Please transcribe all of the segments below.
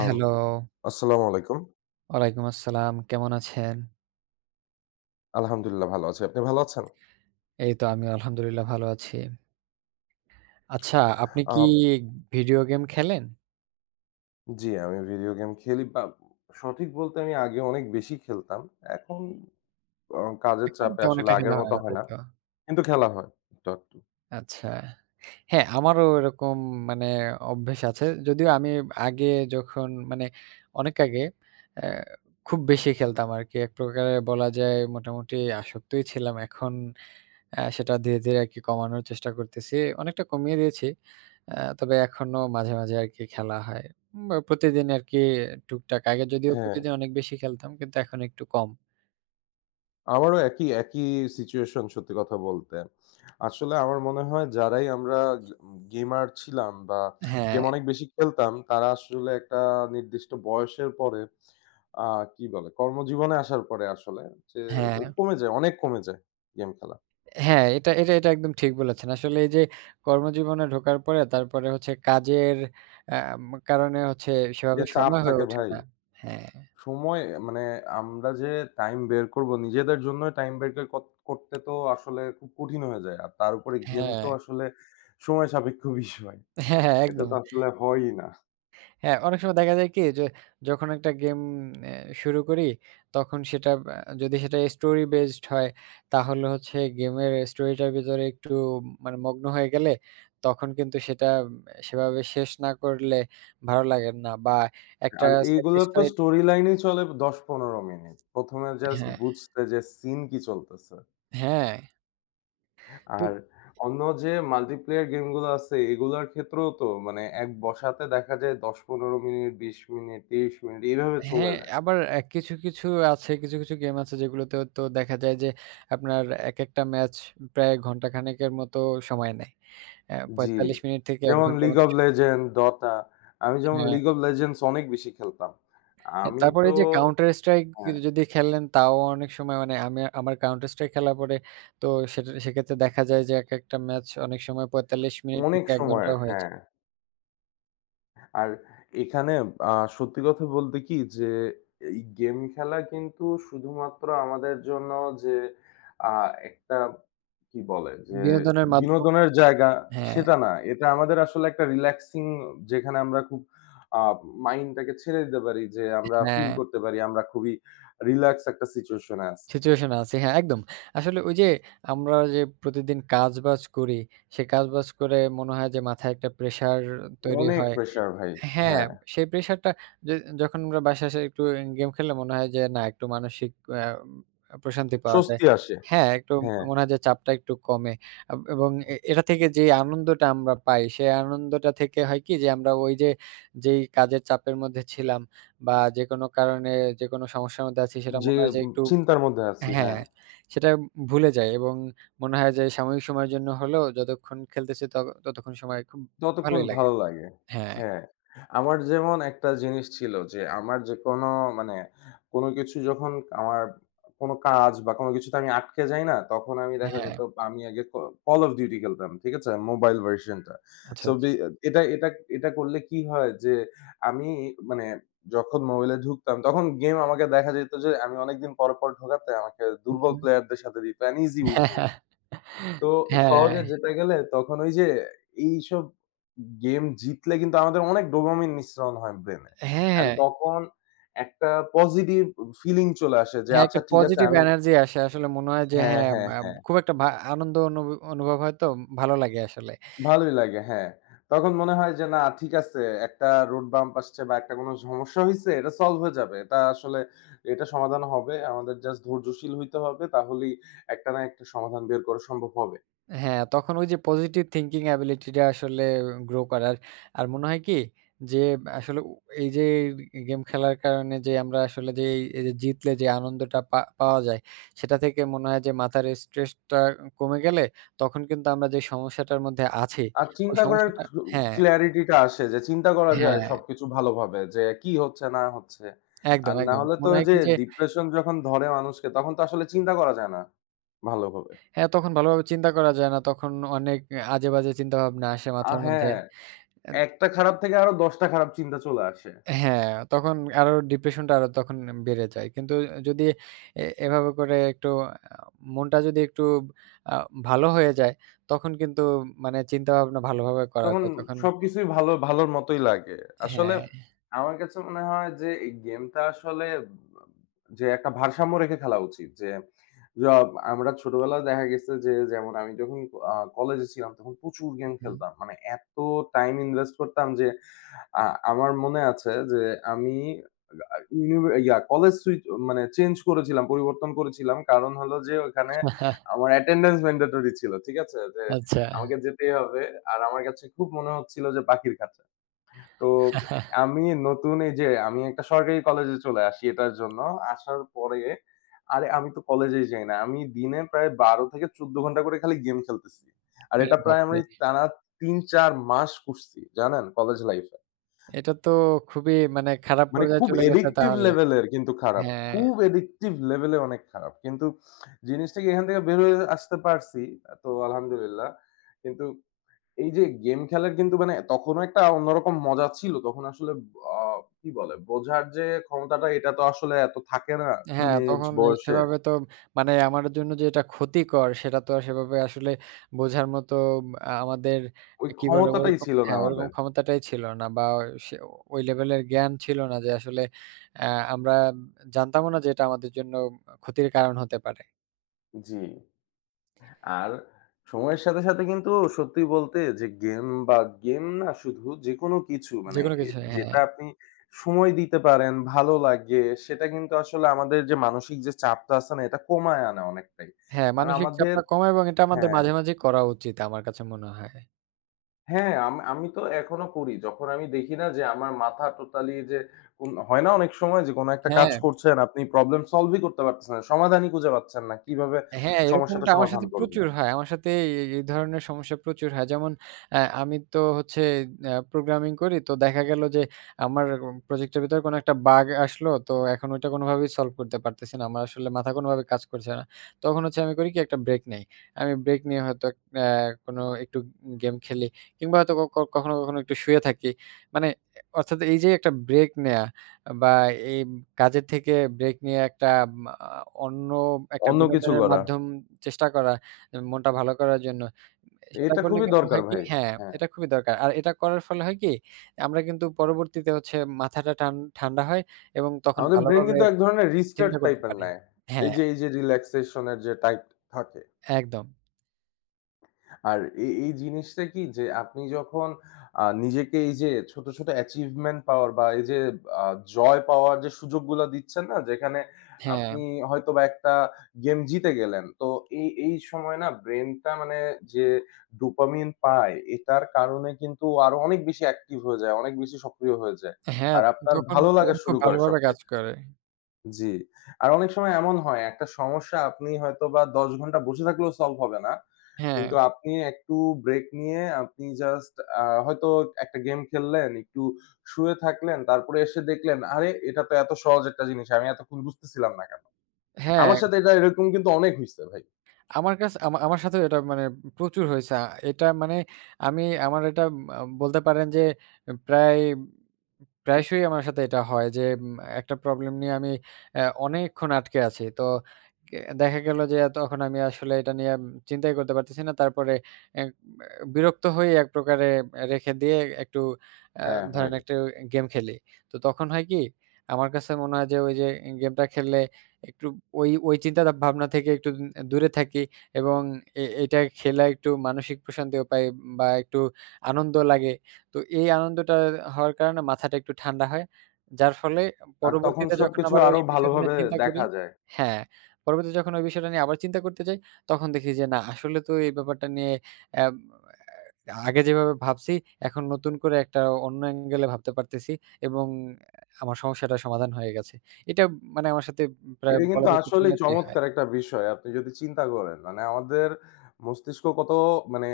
আম hello, আসসালামু আলাইকুম। ওয়ালাইকুম আসসালাম। কেমন আছেন? আলহামদুলিল্লাহ ভালো আছি। আপনি ভালো আছেন? এই তো আমি আলহামদুলিল্লাহ ভালো আছি। আচ্ছা, আপনি আ কি ভিডিও গেম খেলেন? জি, আমি ভিডিও গেম খেলি বা সঠিক বলতে আমি আগে অনেক বেশি খেলতাম। এখন কাজের এখন চাপে তেমন আসলে একটা খেলা আগের হয় মতো না, হয় তাই না। তো? কিন্তু খেলা হয় একটু-আধটু। আচ্ছা। হ্যাঁ, আমারও এরকম মানে অভ্যেস আছে। যদিও আমি আগে যখন মানে অনেক আগে অ্যা খুব বেশি খেলতাম আরকি। এক প্রকারে বলা যায় মোটামুটি আসক্তই ছিলাম। এখন সেটা ধীরে, ধীরে আরকি কমানোর চেষ্টা করতেছি। অনেকটা কমিয়ে দিয়েছি। তবে এখনো মাঝে, মাঝে আরকি খেলা হয়। বা প্রতিদিন আরকি টুকটাক। আগে যদিও হ্যাঁ। প্রতিদিন অনেক বেশি খেলতাম কিন্তু এখন একটু কম। আমারও একই সিচুয়েশন সত্যি কথা বলতে। আসলে আমার মনে হয় যারাই আমরা গে গেমার ছিলাম বা হ্যাঁ, গেম অনেক বেশি খেলতাম, তারা আসলে একটা নির্দিষ্ট বয়সের পরে আ কি বলে? কর্মজীবনে আসার পরে আসলে যে হ্যাঁ, কমে যায়, অনেক কমে যায় গেম খেলা। হ্যাঁ, এটা এটা এটা একদম ঠিক বলেছেন। আসলে এই যে কর্মজীবনে ঢোকার পরে তারপরে হচ্ছে কাজের অ্যাম কারণে হচ্ছে যে সেভাবে চাপ সময় হয়ে থাকে ওঠে ভাই, না। হ্যাঁ, সময় মানে আমরা যে টাইম বের করব, নিজেদের জন্য টাইম বের ক করতে তো আসলে খুব কঠিন হয়ে যায়। আর তার উপরে গেম হ্যাঁ, তো আসলে সময় সাপেক্ষ বিষয়। হ্যাঁ, হ্যাঁ, এটা একদম। তো আসলে হয়ই না। হ্যাঁ, অনেক সময় দেখা যায় কি যে যখন একটা গেম এ শুরু করি তখন সেটা যদি সেটা স্টোরি বেসড হয় তাহলে হচ্ছে গেমের স্টোরিটার ভিতরে একটু মানে মগ্ন হয়ে গেলে তখন কিন্তু সেটা সেভাবে শেষ না করলে ভালো লাগে না বা একটা আর এইগুলোর তো স্যাটিসফাইড। স্টোরি লাইনই চলে ১০-১৫ মিনিট। ১ম এ জাস্ট হ্যাঁ, বুঝতে যে সিন কি চলতেছে। হ্যাঁ। তো আর অন্য যে মাল্টিপ্লেয়ার গেমগুলো আছে এগুলার ক্ষেত্রেও তো মানে এক বসাতে দেখা যায় ১০-১৫ মিনিট, ২০ মিনিট, ৩০ মিনিট এইভাবে চলে হ্যাঁ, যায়। আবার কিছু, কিছু আছে কিছু, কিছু গেম আছে যেগুলোতে তো দেখা যায় যে আপনার একেকটা ম্যাচ প্রায় ঘন্টাখানেকের মতো সময় নেয়। জি। ৪৫ মিনিট থেকে ১ যেমন ঘন্টার 'League মতো of সময়। Legends', 'Dota', আমি যেমন হ্যাঁ, 'League of Legends' অনেক বেশি খেলতাম। হ্যাঁ, আমি তারপরে তো, এই যে Counter Strike হ্যাঁ, যদি খেলেন তাও অনেক সময় মানে আমি আমার Counter Strike খেলার পরে তো সেটা সেক্ষেত্রে দেখা যায় যে একেকটা ম্যাচ অনেক সময় ৪৫ মিনিট অনেক থেকে ১ সময়ের, ঘন্টাও হয়ে হ্যাঁ। যায়। আর এখানে আ সত্যি কথা বলতে কি যে, এই গেম খেলা কিন্তু শুধুমাত্র আমাদের জন্য যে আ একটা কি বলে যে বিনোদনের মাধ্যম। বিনোদনের জায়গা, হ্যাঁ, সেটা না। এটা আমাদের আসলে একটা রিল্যাক্সিং, যেখানে আমরা খুব আ মাইন্ডটাকে ছেড়ে দিতে পারি, যে আমরা ফিল হ্যাঁ, করতে পারি আমরা খুবই রিল্যাক্স একটা সিচুয়েশন এ আছি। সিচুয়েশন আছে। হ্যাঁ, একদম। আসলে ওই যে আমরা যে প্রতিদিন কাজ-বাজ করি, সে কাজ-বাজ করে মনে হয় যে মাথায় একটা প্রেশার তৈরি অনেক হয়। প্রেশার ভাই। হ্যাঁ, হ্যাঁ, সেই প্রেশারটা যে যখন আমরা বাসায় এসে একটু গেম খেললে মনে হয় যে না একটু মানসিক আ প্রশান্তি পাওয়া যায়। স্বস্তি আসে। হ্যাঁ, একটু হ্যাঁ, মনে হয় যে চাপটা একটু কমে এবং এটা থেকে যে আনন্দটা আমরা পাই সেই আনন্দটা থেকে হয় কি যে আমরা ওই যে যেই কাজের চাপের মধ্যে ছিলাম বা যেকোনো কারণে যেকোনো সমস্যার মধ্যে আছি সেটা যে মনে হয় যে একটু চিন্তার মধ্যে আছি। হ্যাঁ। হ্যাঁ, সেটা ভুলে যাই এবং মনে হয় যে সাময়িক সময়ের জন্য হলেও যতক্ষণ খেলতেছি ততক্ষণ সময় খুব যতক্ষণ ভালোই লাগে। ভালো লাগে। হ্যাঁ, হ্যাঁ, আমার যেমন একটা জিনিস ছিল যে আমার যেকোনো মানে কোনো কিছু যখন আমার কোনো কাজ বা কোনো কিছুতে আমি আটকে যাই না? তখন আমি দেখা হ্যাঁ, যেত আমি আগে Call of Duty খেলতাম। ঠিক আছে? মোবাইল ভার্শনটা। আচ্ছা, সো আচ্ছা। বি এটা এটা এটা করলে কি হয় যে আমি মানে যখন মোবাইলে ঢুকতাম তখন গেম আমাকে দেখা যেত যে আমি অনেকদিন পর, পর ঢোকাতে আমাকে হুম, দুর্বল হুম। প্লেয়ারদের সাথে দিত and easy win হইত। তো হ্যাঁ, সহজে যেটা গেলে তখন ওই যে এইসব গেম জিতলে কিন্তু আমাদের অনেক ডোপামিন নিঃসরণ হয় ব্রেনে। হ্যাঁ, অ্যান্ড হ্যাঁ। তখন একটা পজিটিভ ফিলিং চলে আসে যে হ্যাঁ, আচ্ছা একটা ঠিক আছে পজিটিভ আমি। এনার্জি আসে। আসলে মনে হয় যে হ্যাঁ, হ্যাঁ, হ্যাঁ, বা হ্যাঁ। খুব একটা আনন্দ অনুভব হয় তো ভালো লাগে আসলে। ভালোই লাগে, হ্যাঁ। তখন মনে হয় যে না ঠিক আছে, একটা রোড বাম্প আসছে বা একটা কোনো সমস্যা হইছে, এটা সলভ হয়ে যাবে। এটা আসলে এটা সমাধান হবে। আমাদের জাস্ট ধৈর্যশীল হইতে হবে, তাহলেই একটা না একটা সমাধান বের করা সম্ভব হবে। হ্যাঁ, তখন ওই যে পজিটিভ থিংকিং অ্যাবিলিটি টা আসলে গ্রো করার। আর মনে হয় কি যে আসলে এই যে গেম খেলার কারণে যে আমরা আসলে যে এই এই যে জিতলে যে আনন্দটা পাওয়া যায়, সেটা থেকে মনে হয় যে মাথার স্ট্রেসটা কমে গেলে তখন কিন্তু আমরা যে সমস্যাটার মধ্যে আছি, আর ওই চিন্তা করার সমস্যাটা। হ্যাঁ, ক্ল্যারিটিটা আসে, যে চিন্তা করা যায় হ্যাঁ। সবকিছু ভালোভাবে যে কি হচ্ছে না হচ্ছে। একদম, আর না একদম। হলে তো মনে ওই হয় যে কি যে ডিপ্রেশন যখন ধরে মানুষকে তখন তো আসলে চিন্তা করা যায় না ভালোভাবে। হ্যাঁ, তখন ভালোভাবে চিন্তা করা যায় না। তখন অনেক আজেবাজে চিন্তাভাবনা আসে মাথার মধ্যে। হ্যাঁ, এদ একটা খারাপ থেকে আরো ১০ টা খারাপ চিন্তা চলে আসে। হ্যাঁ, তখন আরো ডিপ্রেশন টা আরো তখন বেড়ে যায়। কিন্তু যদি এভাবে করে একটু আ মনটা যদি একটু আ ভালো হয়ে যায়, তখন কিন্তু মানে চিন্তাভাবনা ভালোভাবে করা তখন যায়। তখন সবকিছুই ভালো ভালোর মতোই লাগে। আসলে হ্যাঁ, আমার কাছে মনে হয় যে এই গেমটা আসলে একটা ভারসাম্য রেখে খেলা উচিত যে যা আমরা ছোটবেলায় দেখা গেছে যে যেমন আমি যখন কলেজে ছিলাম তখন প্রচুর গেম হুম। খেলতাম। মানে এত টাইম ইনভেস্ট করতাম যে আ আমার মনে আছে যে আমি ইউনিভা ইয়া কলেজ সুইচ মানে চেঞ্জ করেছিলাম, পরিবর্তন করেছিলাম। কারণ হলো যে ওখানে আমার অ্যাটেন্ডেন্স ম্যান্ডেটরি ছিল। ঠিক আছে? যে আচ্ছা। আমাকে যেতেই হবে। আর আমার কাছে খুব মনে হচ্ছিল যে পাখির খাঁচা। তো আমি নতুন এই যে আমি একটা সরকারি কলেজে চলে আসি এটার জন্য। আসার পরে আরে আমি তো কলেজেই যাই না। আমি দিনে প্রায় ১২ থেকে ১৪ ঘন্টা করে খালি গেম খেলতেছি। আর আরে এটা প্রায় আমি বাপরে! টানা ৩-৪ মাস করছি। জানেন? কলেজ লাইফে। এটা তো খুবই মানে খারাপ মানে পর্যায়ে খুব চলে গেছে অ্যাডিক্টিভ তাহলে। লেভেলের কিন্তু খারাপ। হ্যাঁ। খুব অ্যাডিক্টিভ লেভেলে অনেক খারাপ। কিন্তু জিনিসটা কি এখান থেকে বের হয়ে আসতে পারছি। তো আলহামদুলিল্লাহ। কিন্তু এই যে গেম খেলার কিন্তু মানে তখনও একটা অন্যরকম মজা ছিল। তখন আসলে আ কি বলে? বোঝার যে ক্ষমতাটা, এটা তো আসলে এত থাকে না হ্যাঁ, টিনেজ তখন বয়সে। সেভাবে তো মানে আমার জন্য যে এটা ক্ষতিকর সেটা তো আর সেভাবে আসলে বোঝার মতো আমাদের ওই কি বলে ক্ষমতাটাই ওরকম ছিল না হ্যাঁ, ওরকম আমাদের। ক্ষমতাটাই ছিল না বা সে ওই লেভেলের জ্ঞান ছিল না যে আসলে আ আমরা জানতামও না যে এটা আমাদের জন্য ক্ষতির কারণ হতে পারে। জি। আর সময়ের সাথে, সাথে কিন্তু সত্যি বলতে যে গেম বা গেম না শুধু যেকোনো কিছু মানে যেকোনো কিছু হ্যাঁ, যেটা আপনি সময় দিতে পারেন, ভালো লাগে, সেটা কিন্তু আসলে আমাদের যে মানসিক যে চাপটা আছে না, এটা কমায় আনে অনেকটাই। হ্যাঁ, আর মানসিক আমাদের, চাপটা কমায় এবং এটা আমাদের হ্যাঁ। মাঝে, মাঝেই করা উচিত আমার কাছে মনে হয়। হ্যাঁ, আমি তো এখনো করি। যখন আমি দেখি না যে আমার মাথা টোটালি, যে কোন হয় না অনেক সময় যে কোন একটা কাজ হ্যাঁ। করছেন, আপনি প্রবলেম সলভই করতে পারতেছেন না। সমাধানই খুঁজে পাচ্ছেন না। কিভাবে হ্যাঁ, সমস্যাটা এরকমটা আমার সমাধান সাথে করবেন। প্রচুর হয়। আমার সাথে এই ধরনের সমস্যা প্রচুর হয়। যেমন আমি তো হচ্ছে প্রোগ্রামিং করি। তো দেখা গেল যে আমার প্রজেক্টের ভিতরে কোনো একটা বাগ আসলো। তো এখন ওইটা কোনোভাবেই সলভ করতে পারতেছি না। আমার আসলে মাথা কোনোভাবে কাজ করছে না। তখন হচ্ছে আমি করি কি একটা ব্রেক নেই। আমি ব্রেক নিয়ে হয়তো আ কোনো একটু গেম খেলি কিংবা হয়তো ক ক- কখনো, কখনো একটু শুয়ে থাকি। মানে অর্থাৎ এই যে একটা ব্রেক নেয়া বা এই কাজের থেকে ব্রেক নিয়ে একটা মা অন্য একটা অন্য কিছু বিনোদনের করা। মাধ্যম চেষ্টা করা, মনটা ভালো করার জন্য। সেটা এটা করলে খুবই কিন্তু দরকার হয় কি ভাই। হ্যাঁ, হ্যাঁ, এটা খুবই দরকার। আর এটা করার ফলে হয় কি, আমরা কিন্তু পরবর্তীতে হচ্ছে মাথাটা ঠান্ডা হয় এবং তখন আমাদের ব্রেইন ভালোভাবে কিন্তু এক ধরনের রিস্টার্ট চিন্তা করতে টাইপের পারি। নেয়। এই হ্যাঁ, যে এই যে রিল্যাক্সেশন এর যে টাইপ থাকে। একদম। আর এই, এই জিনিসটা কি যে আপনি যখন নিজেকে এই যে ছোট, ছোট অ্যাচিভমেন্ট পাওয়ার বা এই যে আ জয় পাওয়ার যে সুযোগগুলা দিচ্ছেন না? যেখানে হ্যাঁ, আপনি হয়তোবা একটা গেম জিতে গেলেন। তো এই, এই সময় না ব্রেইনটা মানে যে ডোপামিন পায় এটার কারণে কিন্তু আরো অনেক বেশি অ্যাক্টিভ হয়ে যায়, অনেক বেশি সক্রিয় হয়ে যায়। হ্যাঁ, আর আপনার তখন ভালো লাগা ব্রেইন খুব শুরু করে ভালোভাবে কাজ সবকিছু। করে। জি। আর অনেক সময় এমন হয় একটা সমস্যা আপনি হয়তোবা ১০ ঘন্টা বসে থাকলেও সলভ হবে না। হ্যাঁ, কিন্তু আপনি একটু ব্রেক নিয়ে আপনি জাস্ট হয়তো একটা গেম খেললেন, একটু শুয়ে থাকলেন, তারপরে এসে দেখলেন, "আরে! এটা তো এত সহজ একটা জিনিস। আমি এতক্ষণ বুঝতেছিলাম না কেন?" হ্যাঁ। আমার সাথে এটা এরকম কিন্তু অনেক হইছে ভাই। আমার কাছে আমার সাথেও এটা মানে প্রচুর হয়েছে। এটা মানে আমি আমার এটা বলতে পারেন যে প্রায় প্রায়শই আমার সাথে এটা হয় যে একটা প্রবলেম নিয়ে আমি অনেকক্ষণ আটকে আছি। তো দেখা গেল যে তখন আমি আসলে এটা নিয়ে চিন্তাই করতে পারতেছি না। তারপরে অ্যা বিরক্ত হয়ে এক প্রকারে রেখে দিয়ে একটু অ্যা হ্যাঁ, ভাই। ধরেন একটু গেম খেলি। তো তখন হয় কি? আমার কাছে মনে হয় যে ওই যে গেমটা খেললে একটু ওই ওই চিন্তা ভাবনা থেকে একটু দূরে থাকি এবং এটা খেলা একটু মানসিক প্রশান্তিও পাই বা একটু আনন্দ লাগে। তো এই আনন্দটা হওয়ার কারণে মাথাটা একটু ঠান্ডা হয়। যার ফলে আর তখন পরবর্তীতে যখন সবকিছু আবার ওই আরো বিষয়টা নিয়ে ভালোভাবে চিন্তা করি দেখা যায়। হ্যাঁ, পরবর্তীতে যখন ওই বিষয়টা নিয়ে আবার চিন্তা করতে যাই, তখন দেখি যে না আসলে তো এই ব্যাপারটা নিয়ে অ্যাম আগে যেভাবে ভাবছি, এখন নতুন করে একটা অন্য অ্যাঙ্গেলে ভাবতে পারতেছি এবং আমার সমস্যাটার সমাধান হয়ে গেছে। এটা মানে আমার সাথে প্রায় এটা কিন্তু বলা যায় আসলেই প্রতিনিয়তই হয়। চমৎকার একটা বিষয়। আপনি যদি চিন্তা করেন, মানে আমাদের মস্তিষ্ক কত, মানে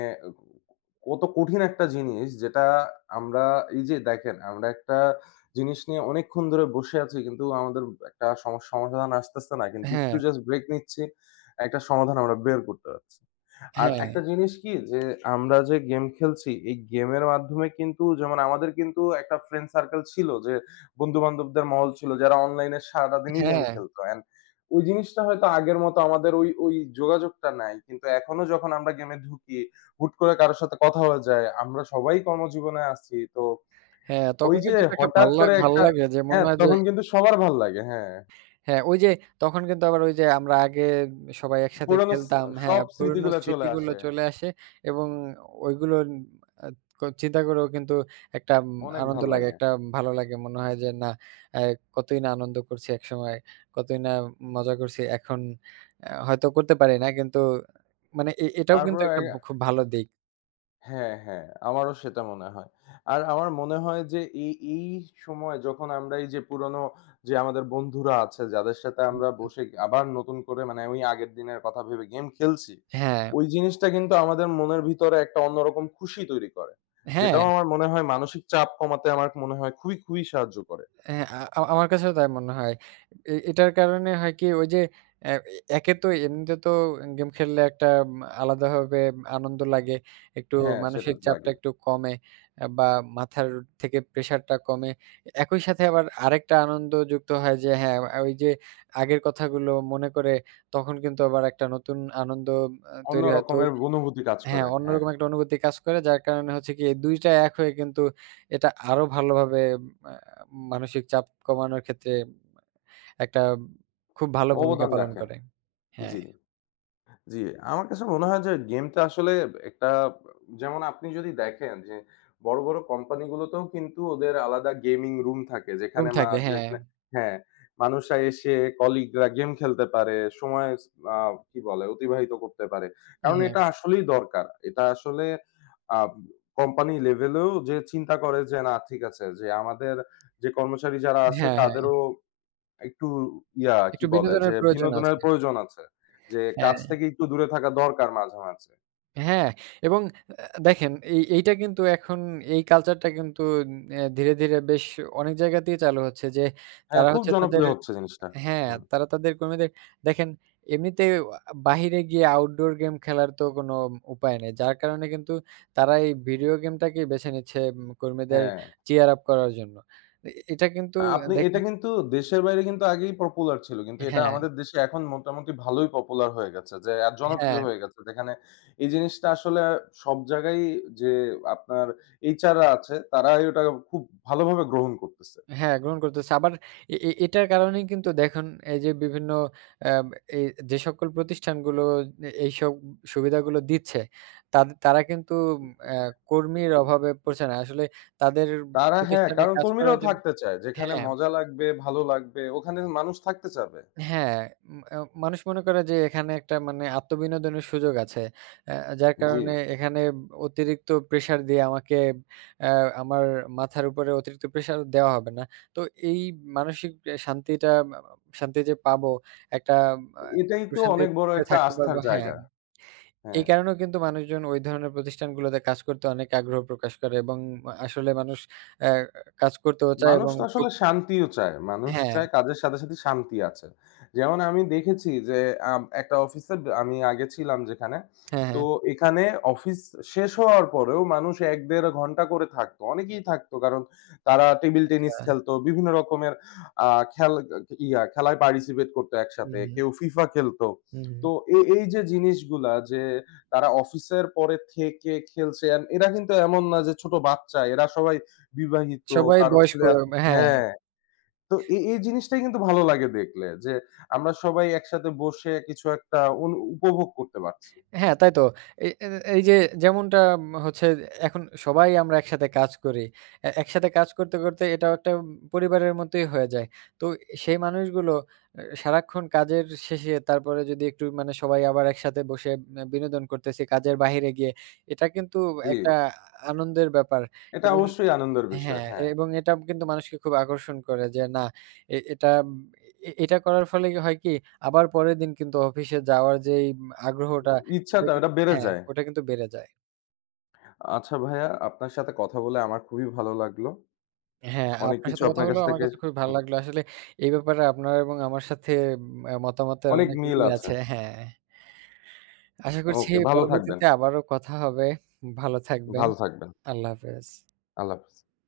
কত কঠিন একটা জিনিস যেটা আমরা এই যে দেখেন আমরা একটা জিনিস নিয়ে অনেকক্ষণ ধরে বসে আছি কিন্তু আমাদের একটা সমস্যা সমাধান আসতেছে না। কিন্তু একটু হ্যাঁ, জাস্ট ব্রেক নিচ্ছি, একটা সমাধান আমরা বের করতে পারছি। আর হ্যাঁ, একটা জিনিস কি যে আমরা যে গেম খেলছি, এই গেমের মাধ্যমে কিন্তু যেমন আমাদের কিন্তু একটা ফ্রেন্ড সার্কেল ছিল, যে বন্ধু-বান্ধবদের মহল ছিল যারা অনলাইনে সারাদিনই গেম হ্যাঁ, খেলত। অ্যান্ড ওই জিনিসটা হয়তো আগের মতো আমাদের ওই যোগাযোগটা নাই। কিন্তু এখনো যখন আমরা গেমে ঢুকি, হুট করে কারো সাথে কথা হয়ে যায়। আমরা সবাই কর্মজীবনে আছি। তো হ্যাঁ, ওই তখন যে কিন্তু এটা একটা হঠাৎ করে ভাল একটা, লাগে যে মনে হ্যাঁ, হয় যে তখন কিন্তু সবার ভাল লাগে। হ্যাঁ, হ্যাঁ, ওই যে তখন কিন্তু আবার ওই যে আমরা আগে সবাই একসাথে পুরানো স খেলতাম। হ্যাঁ, সব পুরনো স্মৃতিগুলা চলে স্মৃতিগুলো আসে। চলে আসে এবং ওইগুলো আ চিন্তা করেও কিন্তু একটা অনেক আনন্দ ভাল লাগে, লাগে। একটা ভালো লাগে। মনে হয় যে না আ কতই না আনন্দ করছি একসময়, কতই না মজা করছি। এখন হয়তো করতে পারি না। কিন্তু মানে এটাও কিন্তু তারপরে, একটা খুব ভালো দিক। হ্যাঁ, হ্যাঁ, আমারও সেটা মনে হয়। আর আমার মনে হয় যে এই সময় যখন আমরা এই যে পুরনো যে আমাদের বন্ধুরা আছে যাদের সাথে আমরা বসে আবার নতুন করে মানে ওই আগের দিনের কথা ভেবে গেম খেলছি, হ্যাঁ, ওই জিনিসটা কিন্তু আমাদের মনের ভিতরে একটা অন্যরকম খুশি তৈরি করে। হ্যাঁ। যেটাও আমার মনে হয় মানসিক চাপ কমাতে আমার মনে হয় খুবই, খুবই সাহায্য করে। হ্যাঁ, আ আ- আমার কাছেও তাই মনে হয়। এটার কারণে হয় কি ওই যে এ একে তো এমনিতে তো গেম খেললে একটা আলাদাভাবে আনন্দ লাগে। একটু হ্যাঁ, সেটা মানসিক তো চাপটা লাগেই। একটু কমে বা মাথার থেকে প্রেশারটা কমে। একই সাথে আবার আরেকটা আনন্দ যুক্ত হয় যে হ্যাঁ, ওই যে আগের কথাগুলো মনে করে তখন কিন্তু আবার একটা নতুন আনন্দ অন্য তৈরি হয়। তো রকমের অনুভূতি কাজ হ্যাঁ, করে। হ্যাঁ, অন্যরকম একটা অনুভূতি কাজ করে। যার কারণে হচ্ছে গিয়ে ২ টা এক হয়ে কিন্তু এটা আরো ভালোভাবে মা মানসিক চাপ কমানোর ক্ষেত্রে একটা খুব ভালো ভূমিকা অবদান পালন রাখে। করে। হ্যাঁ, জি। জি, আমার কাছে মনে হয় যে গেমটা আসলে একটা, যেমন আপনি যদি দেখেন যে বড়, বড় কোম্পানিগুলোতেও কিন্তু ওদের আলাদা গেমিং রুম থাকে ঘুম যেখানে মা থাকে। হ্যাঁ, যেখানে, হ্যাঁ, মানুষরা এসে কলিগরা গেম খেলতে পারে, সময় আ কি বলে অতিবাহিত করতে পারে। কারণ হ্যাঁ, এটা আসলেই দরকার। এটা আসলে আ কোম্পানি লেভেলেও যে চিন্তা করে যে না ঠিক আছে যে আমাদের যে কর্মচারী যারা আছে হ্যাঁ, হ্যাঁ। তাদেরও একটু কি একটু বলে যে বিনোদনের প্রয়োজন বিনোদনের আছে। প্রয়োজন আছে। যে হ্যাঁ, কাজ থেকে একটু দূরে থাকা দরকার মাঝে, মাঝে। হ্যাঁ এবং দেখেন এইটা কিন্তু এখন এই কালচারটা কিন্তু ধীরে, ধীরে বেশ অনেক জায়গাতেই চালু হচ্ছে যে হ্যাঁ, তারা খুব হচ্ছে তাদের জনপ্রিয় হচ্ছে জিনিসটা। হ্যাঁ, হুম, তারা তাদের কর্মীদের দেখেন এমনিতে আ বাহিরে গিয়ে আউটডোর গেম খেলার তো কোনো উপায় নেই। যার কারণে কিন্তু তারা এই ভিডিও গেমটাকেই বেছে নিচ্ছে কর্মীদের হ্যাঁ। cheer up করার জন্য। এটা কিন্তু আপনি এটা দেখুন কিন্তু দেশের বাইরে কিন্তু আগেই পপুলার ছিল। কিন্তু এটা হ্যাঁ, আমাদের দেশে এখন মোটামুটি ভালোই পপুলার হয়ে গেছে। যে আর জনপ্রিয় হ্যাঁ, হয়ে গেছে। যেখানে এই জিনিসটা আসলে সব জায়গায় যে আপনার HR রা আছে তারাই ওটা খুব ভালোভাবে গ্রহণ করতেছে। হ্যাঁ, গ্রহণ করতেছে। আবার এ এ এটার কারণেই কিন্তু দেখুন এই যে বিভিন্ন আম এই যে সকল প্রতিষ্ঠানগুলো এইসব সুবিধাগুলো দিচ্ছে, তারা কিন্তু আ কর্মীর অভাবে পড়ছে না। আসলে তাদের তারা, হ্যাঁ, প্রতিষ্ঠানে কারণ কাজ করার কর্মীরাও জন্য থাকতে চায়। যেখানে হ্যাঁ, মজা লাগবে, ভালো লাগবে ওখানে মানুষ থাকতে চাবে। হ্যাঁ। উম আ মানুষ মনে করে যে এখানে একটা মানে আত্মবিনোদনের সুযোগ আছে। আ যার জি। কারণে এখানে অতিরিক্ত প্রেশার দিয়ে আমাকে আ আমার মাথার উপরে অতিরিক্ত প্রেশার দেওয়া হবে না। তো এই মানসিক শান্তিটা শান্তি যে পাবো একটা আ এটাই তো অনেক বড় প্রশান্তিতে একটা থাকতে আস্থার পারবো হ্যাঁ। জায়গা। এই হ্যাঁ। কারণেও কিন্তু মানুষজন ওই ধরনের প্রতিষ্ঠানগুলোতে কাজ করতে অনেক আগ্রহ প্রকাশ করে এবং আসলে মানুষ আ কাজ করতেও চায় মানুষ এবং তো খুব আসলে শান্তিও চায়। মানুষ হ্যাঁ, চায় কাজের সাথে, সাথে শান্তি আছে। যেমন আমি দেখেছি যে একটা অফিসে আমি আগে ছিলাম যেখানে। হ্যাঁ, তো হ্যাঁ। এখানে অফিস শেষ হওয়ার পরেও মানুষ ১-১.৫ ঘন্টা করে থাকতো। অনেকেই থাকতো। কারণ তারা টেবল আচ্ছা। টেনিস খেলতো। বিভিন্ন রকমের আ খেল খেলায় পার্টিসিপেট করতো একসাথে। হুম, হুম। কেউ FIFA খেলতো। হুম, হুম। তো এই যে জিনিসগুলা যে তারা অফিসের পরে থেকে খেলছে। এন্ড এরা কিন্তু এমন না যে ছোট বাচ্চা। এরা সবাই বিবাহিত, সবাই কারো বয়স্ক। ছেলে আছে, হ্যাঁ, হ্যাঁ, তো এই, এই জিনিসটাই কিন্তু ভালো লাগে দেখলে যে আমরা সবাই একসাথে বসে কিছু একটা উপভোগ করতে পারছি। হ্যাঁ তাই তো। এই এ এই যে যেমনটা হচ্ছে এখন সবাই আমরা একসাথে কাজ করি। একসাথে কাজ করতে, করতে এটাও একটা পরিবারের মতোই হয়ে যায়। তো সেই মানুষগুলো সারাক্ষণ কাজের শেষে তারপরে যদি একটু মানে সবাই আবার একসাথে বসে বিনোদন করতেছি কাজের বাহিরে গিয়ে, এটা কিন্তু জি, একটা আনন্দের ব্যাপার এটা এবং অবশ্যই আনন্দের বিষয়। হ্যাঁ, হ্যাঁ, এবং এটা কিন্তু মানুষকে খুব আকর্ষণ করে যে না এটা এটা করার ফলে কি হয় কি আবার পরের দিন কিন্তু অফিসে যাওয়ার যেই আগ্রহটা সেটা ইচ্ছাটা ওটা কিন্তু বেড়ে হ্যাঁ, যায়। ওটা কিন্তু বেড়ে যায়। আচ্ছা ভাইয়া, আপনার সাথে কথা বলে আমার খুবই ভালো লাগলো। হ্যাঁ, অনেক আপনার কিছু সাথে কথা আপনার কাছ হলো আমার থেকে, কাছে খুবই ভালো হুম, লাগলো। আসলে এই ব্যাপারে আপনার এবং আমার সাথে মতামতের অনেক অনেক মিল মিল আছে। আছে। হ্যাঁ, আশা করছি ওকে, ভালো থাকবেন। পরবর্তীতে আবারও কথা হবে। ভালো থাকবেন। ভালো থাকবেন। আল্লাহ হাফেজ। আল্লাহ হাফেজ।